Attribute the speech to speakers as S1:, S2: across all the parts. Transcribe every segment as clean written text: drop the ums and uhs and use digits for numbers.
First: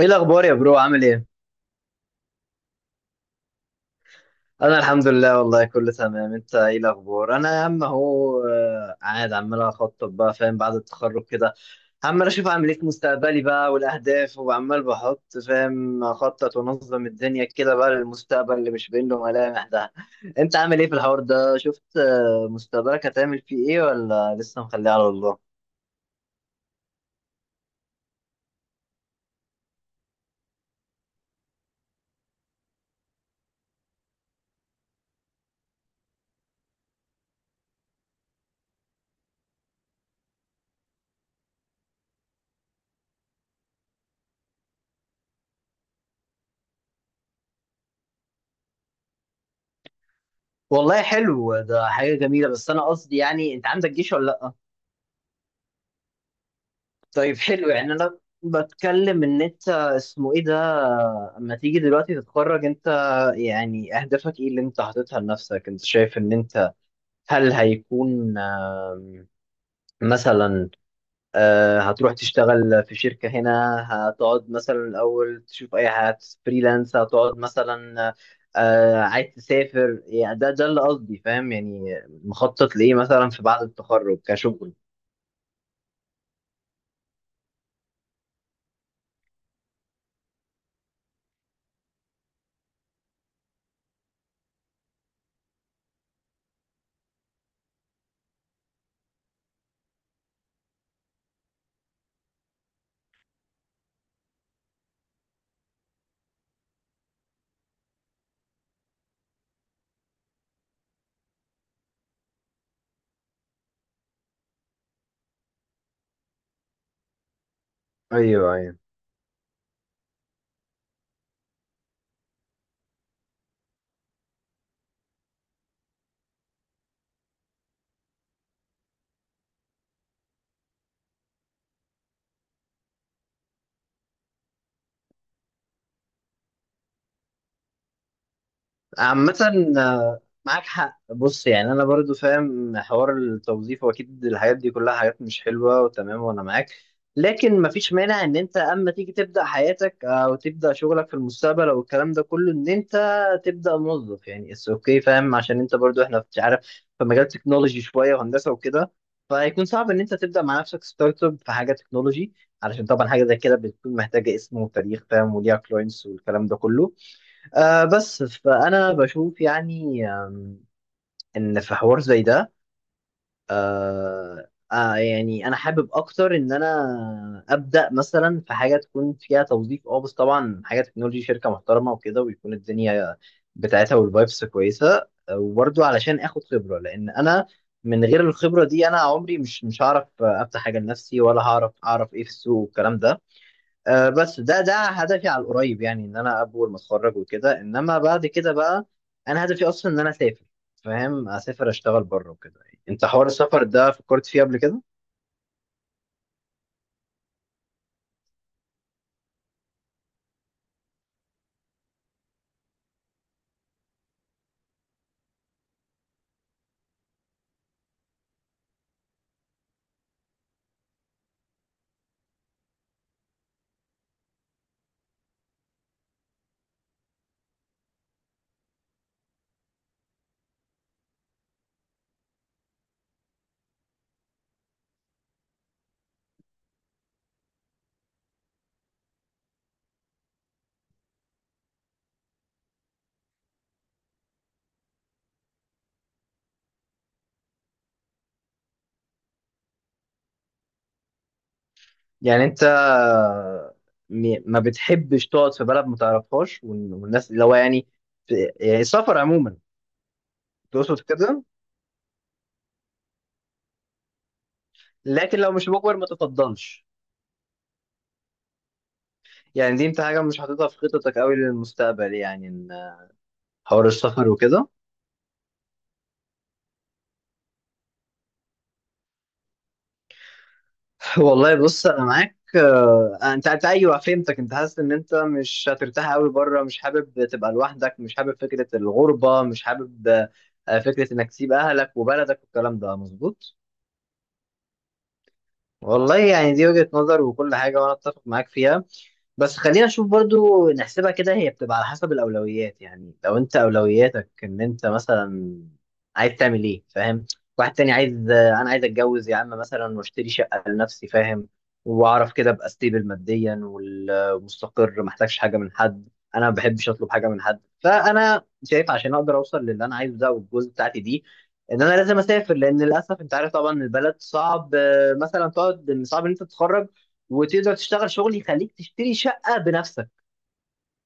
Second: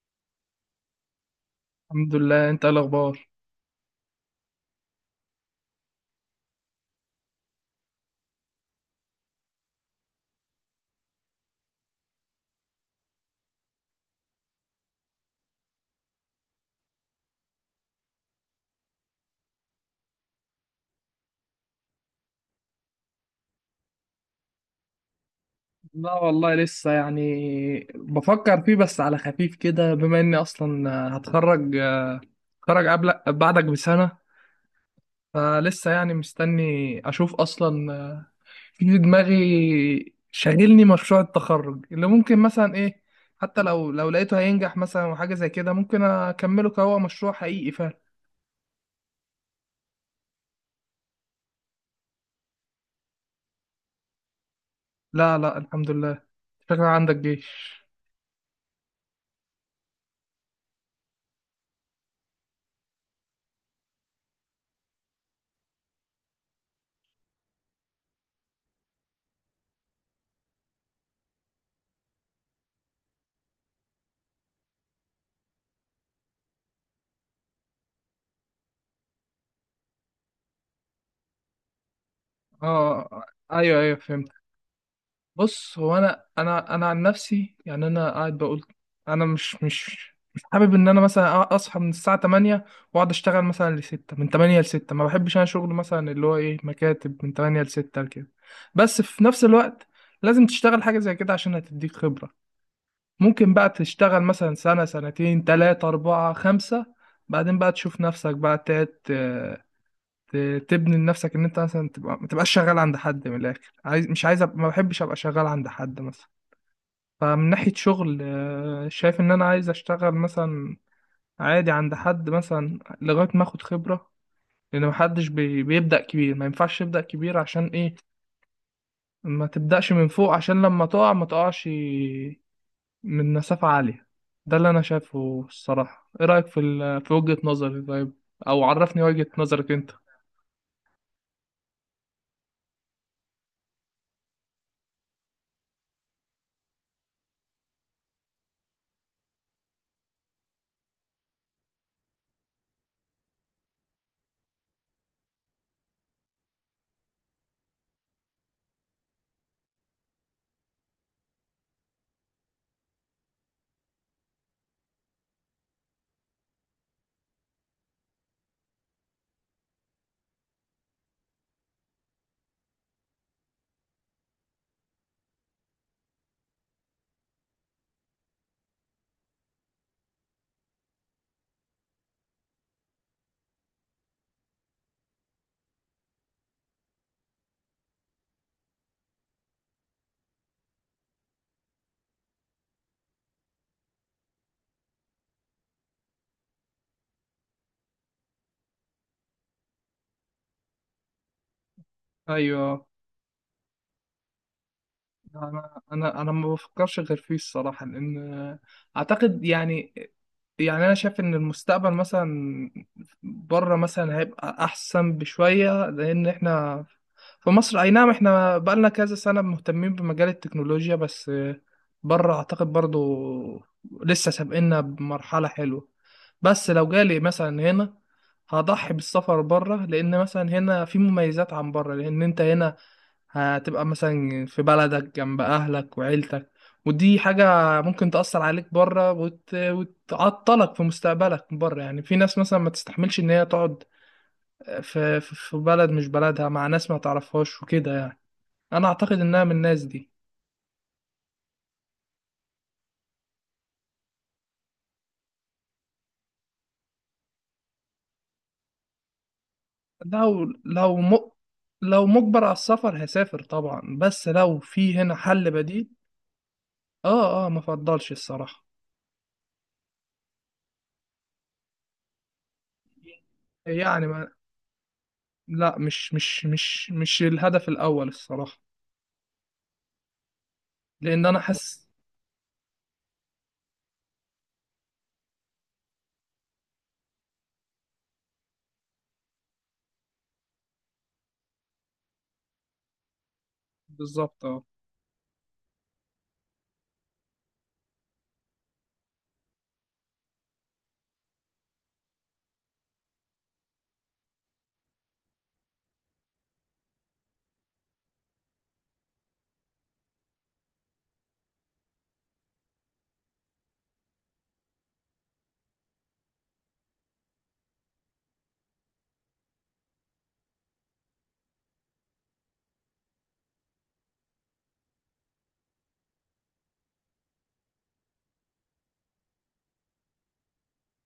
S1: ايه الاخبار يا برو؟ عامل ايه؟
S2: الحمد لله، انت ايه الاخبار؟
S1: انا الحمد لله والله كله تمام. انت ايه الاخبار؟ انا يا عم اهو قاعد عمال اخطط بقى فاهم بعد التخرج كده. عمال اشوف اعمل ايه في مستقبلي بقى والاهداف، وعمال بحط فاهم اخطط وانظم الدنيا كده بقى للمستقبل اللي مش باين له ملامح ده. انت عامل ايه في الحوار ده؟ شفت مستقبلك هتعمل فيه ايه ولا لسه مخليه على الله؟
S2: لا والله لسه يعني بفكر فيه بس على خفيف كده بما اني اصلا هتخرج هتخرج قبل بعدك بسنة. فلسه يعني مستني اشوف اصلا. في دماغي شاغلني مشروع التخرج اللي ممكن مثلا ايه. حتى لو لقيته هينجح مثلا وحاجة زي كده ممكن اكمله كهو مشروع حقيقي فعلا.
S1: والله حلو، ده حاجة جميلة. بس أنا قصدي يعني أنت عندك جيش ولا لأ؟
S2: لا، لا، الحمد لله. شكلك عندك
S1: طيب حلو،
S2: جيش؟
S1: يعني انا بتكلم ان انت اسمه ايه ده، اما تيجي دلوقتي تتخرج انت، يعني اهدافك ايه اللي انت حاططها لنفسك؟ انت شايف ان انت هل هيكون مثلا هتروح تشتغل في شركة هنا، هتقعد مثلا الاول تشوف اي حاجة فريلانس، هتقعد مثلا عايز تسافر؟ يعني ده اللي قصدي فاهم، يعني مخطط لايه
S2: اه،
S1: مثلا في بعد
S2: ايوه، ايوه،
S1: التخرج
S2: فهمت.
S1: كشغل؟
S2: بص، هو انا عن نفسي، يعني انا قاعد بقول انا مش حابب ان انا مثلا اصحى من الساعه 8 واقعد اشتغل مثلا ل 6، من 8 ل 6. ما بحبش انا شغل مثلا اللي هو ايه، مكاتب من 8 ل 6 كده. بس في نفس الوقت لازم تشتغل حاجه زي كده عشان هتديك خبره. ممكن بقى تشتغل مثلا سنه سنتين تلاتة أربعة خمسة، بعدين بقى تشوف نفسك بقى تقعد تبني لنفسك ان انت مثلا تبقى ما تبقاش شغال عند حد. من الاخر، عايز مش عايز أبقى، ما بحبش ابقى شغال عند حد مثلا. فمن ناحية شغل
S1: ايوه ايوه،
S2: شايف إن أنا عايز أشتغل مثلا عادي عند حد مثلا لغاية ما آخد خبرة. لأن محدش بيبدأ كبير، ما ينفعش تبدأ كبير. عشان إيه؟ ما تبدأش من فوق عشان لما تقع ما تقعش من مسافة عالية. ده اللي أنا شايفه الصراحة. إيه رأيك في في وجهة نظري؟ طيب، أو عرفني وجهة
S1: عامة
S2: نظرك أنت.
S1: معاك حق. بص، يعني أنا برضو فاهم حوار التوظيف، وأكيد الحاجات دي كلها حاجات مش حلوة وتمام وأنا معاك. لكن مفيش مانع إن أنت أما تيجي تبدأ حياتك، أو تبدأ شغلك في المستقبل أو الكلام ده كله، إن أنت تبدأ موظف، يعني اتس أوكي فاهم، عشان أنت برضو إحنا مش عارف، في مجال تكنولوجي شوية وهندسة وكده، فهيكون صعب إن أنت تبدأ مع نفسك ستارت أب في حاجة تكنولوجي، علشان طبعا حاجة زي كده بتكون محتاجة اسم وتاريخ فاهم، وليها كلاينتس والكلام ده كله. بس فأنا بشوف يعني إن في حوار زي ده. يعني أنا حابب أكتر إن أنا أبدأ مثلا في حاجة تكون فيها توظيف، بس طبعا حاجة تكنولوجي، شركة محترمة وكده، ويكون الدنيا بتاعتها والفايبس كويسة. وبرضو علشان آخد خبرة، لأن أنا من غير الخبرة دي أنا عمري مش هعرف أفتح حاجة لنفسي، ولا هعرف أعرف إيه في السوق والكلام ده. بس ده هدفي على القريب، يعني ان انا اول ما اتخرج وكده، انما بعد كده بقى انا هدفي اصلا ان انا اسافر فاهم، اسافر اشتغل بره وكده.
S2: أيوه.
S1: انت حوار السفر ده فكرت فيه قبل كده؟
S2: أنا ما بفكرش غير فيه الصراحة، لأن أعتقد يعني انا شايف ان المستقبل مثلا بره مثلا هيبقى احسن بشويه. لان احنا في مصر اي نعم احنا بقالنا كذا سنه مهتمين بمجال التكنولوجيا، بس بره اعتقد برضو لسه سابقنا بمرحله حلوه. بس لو جالي مثلا هنا هضحي بالسفر بره، لان مثلا هنا في مميزات عن بره. لان انت هنا هتبقى مثلا في بلدك جنب أهلك وعيلتك، ودي حاجة ممكن تأثر عليك بره وتعطلك في مستقبلك بره. يعني في ناس مثلا ما تستحملش إن هي تقعد في بلد مش بلدها مع ناس ما تعرفهاش وكده. يعني أنا أعتقد إنها من الناس دي.
S1: يعني انت ما بتحبش تقعد في بلد ما تعرفهاش، والناس اللي هو يعني يعني السفر عموما
S2: لو لو
S1: تقصد
S2: م...
S1: كده؟
S2: لو مجبر على السفر هسافر طبعا، بس لو في هنا
S1: لكن
S2: حل
S1: لو مش
S2: بديل.
S1: مجبر ما تفضلش.
S2: آه، آه، ما فضلش الصراحة.
S1: يعني دي انت حاجه مش حاططها في خططك قوي للمستقبل، يعني إن حوار
S2: يعني ما...
S1: السفر وكده.
S2: لا، مش الهدف الأول الصراحة، لأن أنا
S1: والله بص،
S2: حاسس.
S1: انا معاك. انت ايوه فهمتك، انت حاسس ان انت مش هترتاح قوي بره، مش حابب تبقى لوحدك، مش حابب فكره الغربه، مش حابب فكره انك تسيب اهلك وبلدك والكلام ده مظبوط.
S2: بالظبط، اه.
S1: والله يعني دي وجهة نظر وكل حاجة، وأنا أتفق معاك فيها. بس خلينا نشوف برضو، نحسبها كده، هي بتبقى على حسب الأولويات، يعني لو أنت أولوياتك إن أنت مثلا عايز تعمل إيه فاهم. واحد تاني عايز، أنا عايز أتجوز يا عم مثلا، وأشتري شقة لنفسي فاهم، وأعرف كده أبقى ستيبل ماديا ومستقر، محتاجش حاجة من حد، أنا ما بحبش أطلب حاجة من حد. فأنا شايف عشان أقدر أوصل للي أنا عايزه ده والجوز بتاعتي دي، ان انا لازم اسافر، لان للاسف انت عارف طبعا البلد صعب، مثلا تقعد، إن صعب ان انت تتخرج وتقدر تشتغل شغل يخليك تشتري شقة بنفسك.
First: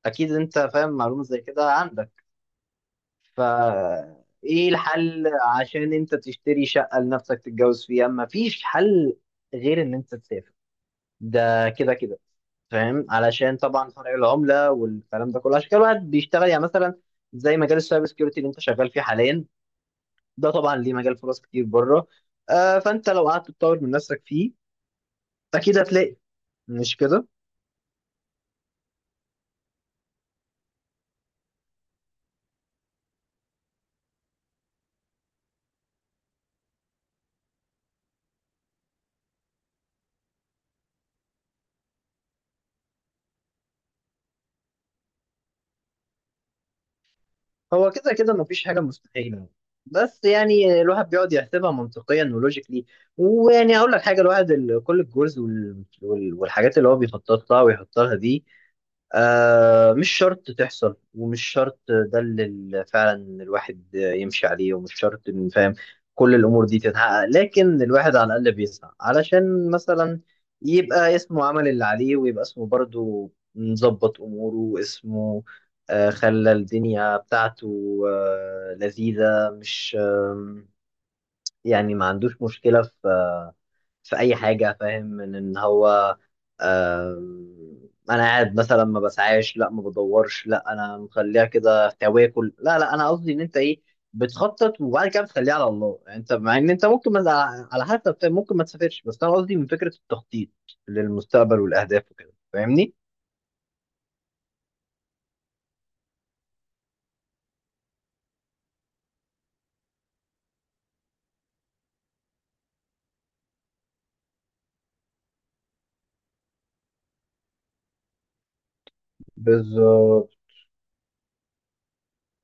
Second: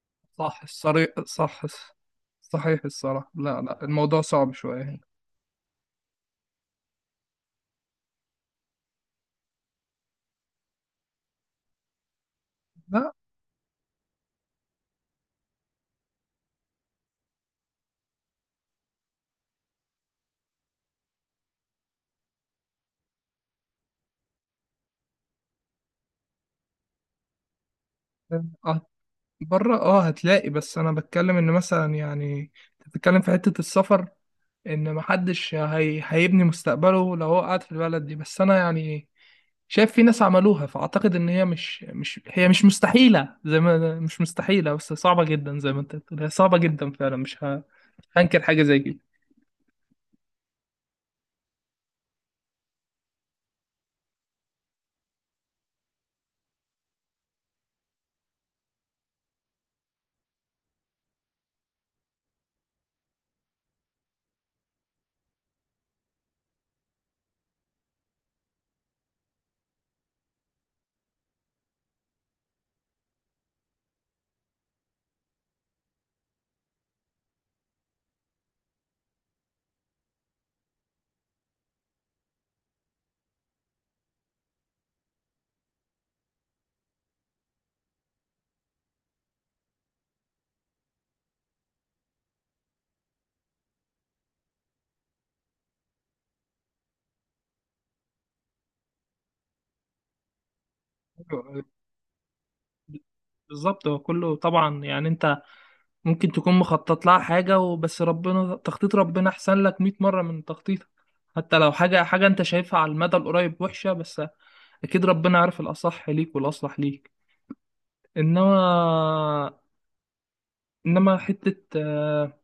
S1: اكيد انت
S2: صح،
S1: فاهم
S2: الصريح
S1: معلومة زي
S2: صح،
S1: كده عندك.
S2: صحيح الصراحة.
S1: ف
S2: لا، لا، الموضوع صعب
S1: ايه
S2: شوية هنا.
S1: الحل؟ عشان انت تشتري شقة لنفسك تتجوز فيها، مفيش حل غير ان انت تسافر، ده كده كده فاهم،
S2: لا،
S1: علشان طبعا فرق العملة والكلام ده كله. عشان كده الواحد بيشتغل، يعني مثلا زي مجال السايبر سكيورتي اللي انت شغال فيه حاليا، ده طبعا ليه مجال فرص كتير بره. فانت لو قعدت تطور من نفسك فيه اكيد هتلاقي، مش كده؟
S2: آه، بره هتلاقي. بس انا بتكلم ان مثلا يعني أنت بتتكلم في حتة السفر، ان محدش هيبني مستقبله لو هو قاعد في البلد دي. بس انا يعني شايف في ناس عملوها، فاعتقد ان هي مش مستحيلة. زي ما مش مستحيلة بس صعبة جدا، زي ما انت بتقول هي صعبة جدا فعلا. مش
S1: هو كده كده
S2: هنكر حاجة
S1: مفيش
S2: زي
S1: حاجة
S2: كده.
S1: مستحيلة، بس يعني الواحد بيقعد يحسبها منطقيا ولوجيكلي. ويعني أقول لك حاجة، الواحد كل الجولز والحاجات اللي هو بيخطط لها ويحط لها دي مش شرط تحصل، ومش شرط ده اللي فعلا الواحد يمشي عليه، ومش شرط إن فاهم كل الأمور دي تتحقق. لكن الواحد على الأقل بيسعى علشان مثلا يبقى اسمه عمل اللي عليه، ويبقى اسمه برضه مظبط أموره، واسمه خلى الدنيا بتاعته لذيذة، مش يعني ما عندوش مشكلة في أي حاجة فاهم، من إن هو أنا قاعد مثلا ما بسعاش، لا ما بدورش، لا أنا مخليها كده تواكل، لا لا أنا قصدي إن أنت إيه بتخطط، وبعد كده بتخليها على الله. يعني أنت مع إن أنت ممكن ما، على حسب، ممكن ما تسافرش، بس أنا قصدي من فكرة التخطيط للمستقبل
S2: أيوة،
S1: والأهداف وكده، فاهمني؟
S2: بالظبط. هو كله طبعا يعني انت ممكن تكون مخطط لها حاجة، وبس ربنا، تخطيط ربنا أحسن لك 100 مرة من تخطيطك. حتى لو حاجة حاجة أنت شايفها على المدى القريب وحشة، بس أكيد ربنا عارف الأصح ليك والأصلح ليك. إنما
S1: بالظبط.
S2: إنما حتة آه،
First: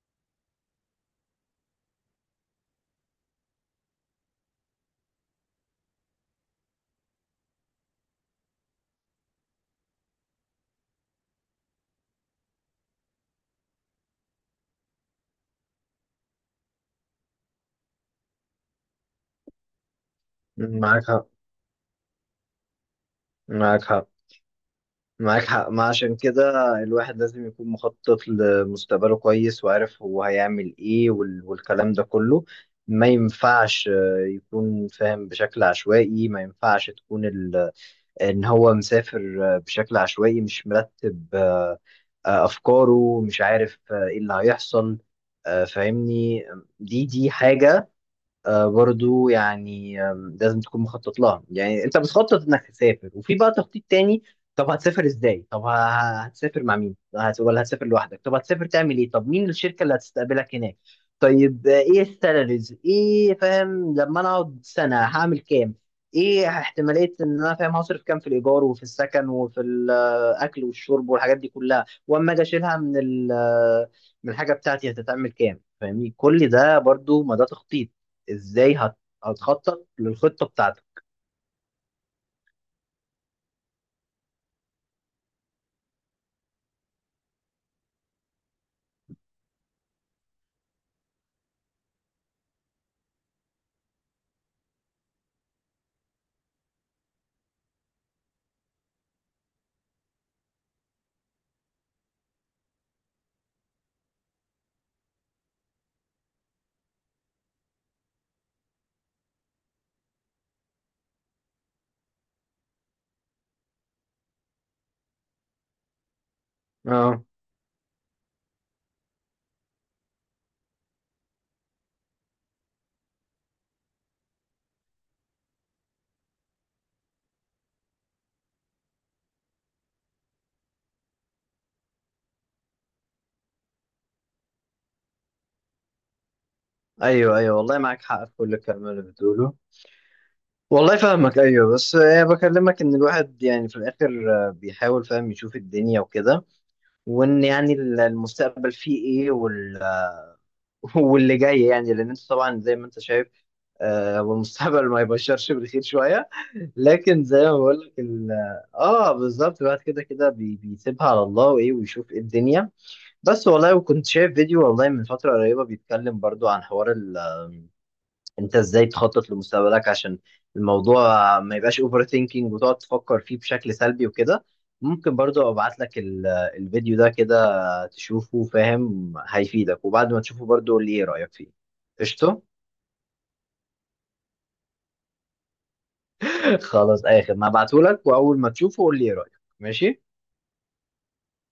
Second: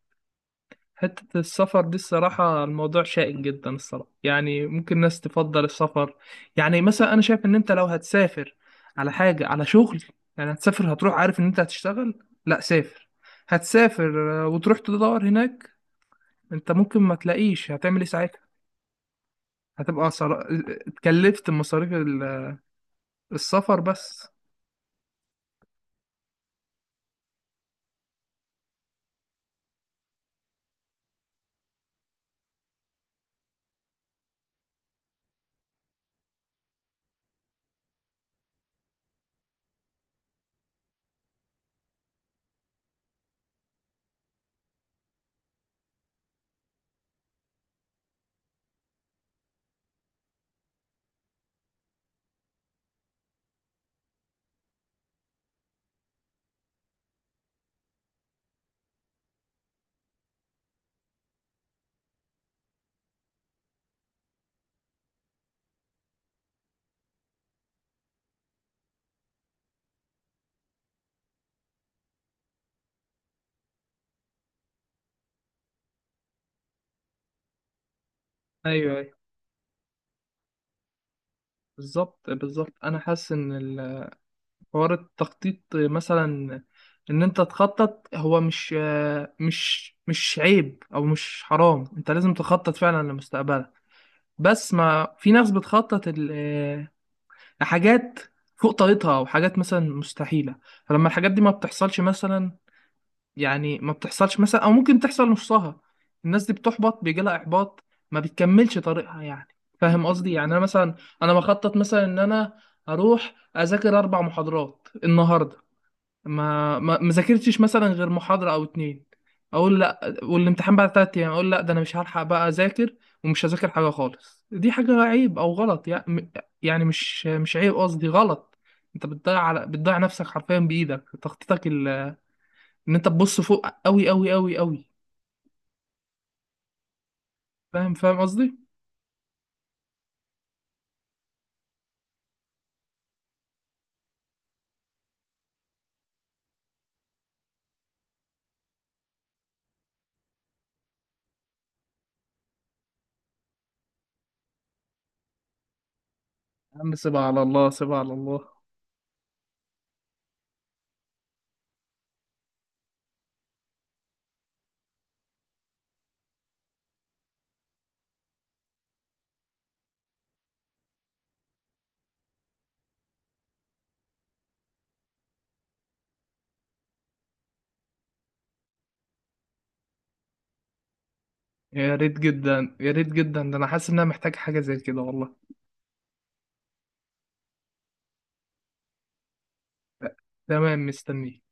S2: حتة السفر دي الصراحة الموضوع شائك جدا. الصراحة يعني ممكن ناس تفضل السفر. يعني مثلا أنا شايف إن أنت لو هتسافر على حاجة على شغل، يعني هتسافر هتروح عارف إن أنت هتشتغل. لا، هتسافر وتروح تدور هناك. انت ممكن ما تلاقيش، هتعمل ايه ساعتها؟ هتبقى
S1: معاك حق،
S2: اتكلفت مصاريف السفر
S1: معاك حق،
S2: بس.
S1: معاك حق. ما عشان كده الواحد لازم يكون مخطط لمستقبله كويس، وعارف هو هيعمل ايه والكلام ده كله. ما ينفعش يكون فاهم بشكل عشوائي. ما ينفعش تكون ان هو مسافر بشكل عشوائي مش مرتب، افكاره مش عارف، ايه اللي هيحصل، فاهمني. دي حاجة برضو يعني لازم تكون مخطط لها. يعني انت بتخطط انك تسافر، وفي بقى تخطيط تاني، طب هتسافر ازاي؟ طب هتسافر مع مين؟ ولا هتسافر لوحدك؟ طب هتسافر تعمل ايه؟ طب مين الشركة اللي هتستقبلك هناك؟ طيب ايه السالاريز؟ ايه فاهم لما انا اقعد سنة هعمل كام؟ ايه احتمالية ان انا فاهم هصرف كام في الايجار وفي السكن وفي الاكل والشرب والحاجات دي كلها، واما اجي اشيلها من من الحاجة بتاعتي هتتعمل كام فاهمني؟ كل ده برضو ما ده تخطيط. ازاي
S2: ايوه، ايوه،
S1: هتخطط للخطة بتاعتك؟
S2: بالظبط، بالظبط، انا حاسس ان حوار التخطيط مثلا، ان انت تخطط هو مش عيب او مش حرام، انت لازم تخطط فعلا لمستقبلك. بس ما في ناس بتخطط لحاجات فوق طاقتها او حاجات مثلا مستحيلة. فلما الحاجات دي ما بتحصلش مثلا، يعني ما بتحصلش مثلا او ممكن تحصل نصها، الناس دي بتحبط، بيجي لها احباط، ما بتكملش طريقها يعني. فاهم قصدي؟ يعني انا مثلا انا بخطط مثلا ان انا اروح اذاكر 4 محاضرات النهارده. ما
S1: اه
S2: ذاكرتش مثلا غير محاضره او اتنين، اقول لا والامتحان بعد 3 ايام، اقول لا ده انا مش هلحق بقى اذاكر، ومش هذاكر حاجه خالص. دي حاجه عيب او غلط يعني. يعني مش عيب، قصدي غلط. انت بتضيع، على بتضيع نفسك حرفيا بايدك تخطيطك. ان انت تبص فوق قوي قوي قوي قوي.
S1: ايوه ايوه، والله
S2: فاهم
S1: معاك
S2: فاهم
S1: حق في كل
S2: قصدي.
S1: الكلام اللي بتقوله. والله فاهمك. ايوه بس بكلمك ان الواحد يعني في الاخر بيحاول فاهم يشوف الدنيا وكده، وان يعني المستقبل فيه ايه وال آه، واللي جاي يعني. لان انت طبعا زي ما انت شايف، هو المستقبل ما يبشرش بالخير شويه.
S2: يا عم سيبها
S1: لكن
S2: على
S1: زي ما
S2: الله،
S1: بقول
S2: سيبها
S1: لك
S2: على الله.
S1: اه بالظبط، الواحد كده كده بيسيبها على الله وايه، ويشوف ايه الدنيا. بس والله، وكنت شايف فيديو والله من فترة قريبة بيتكلم برضو عن حوار انت ازاي تخطط لمستقبلك، عشان الموضوع ما يبقاش اوفر ثينكينج، وتقعد تفكر فيه بشكل سلبي وكده. ممكن برضو ابعت لك الفيديو ده كده تشوفه فاهم هيفيدك، وبعد ما تشوفه برضو قول لي ايه رأيك فيه.
S2: يا ريت
S1: قشطة.
S2: جدا، يا ريت جدا، ده انا حاسس ان انا محتاج حاجه زي كده والله.
S1: خلاص اي خدمة، هبعته لك، واول ما تشوفه قول لي ايه رأيك. ماشي.
S2: تمام، مستنيك.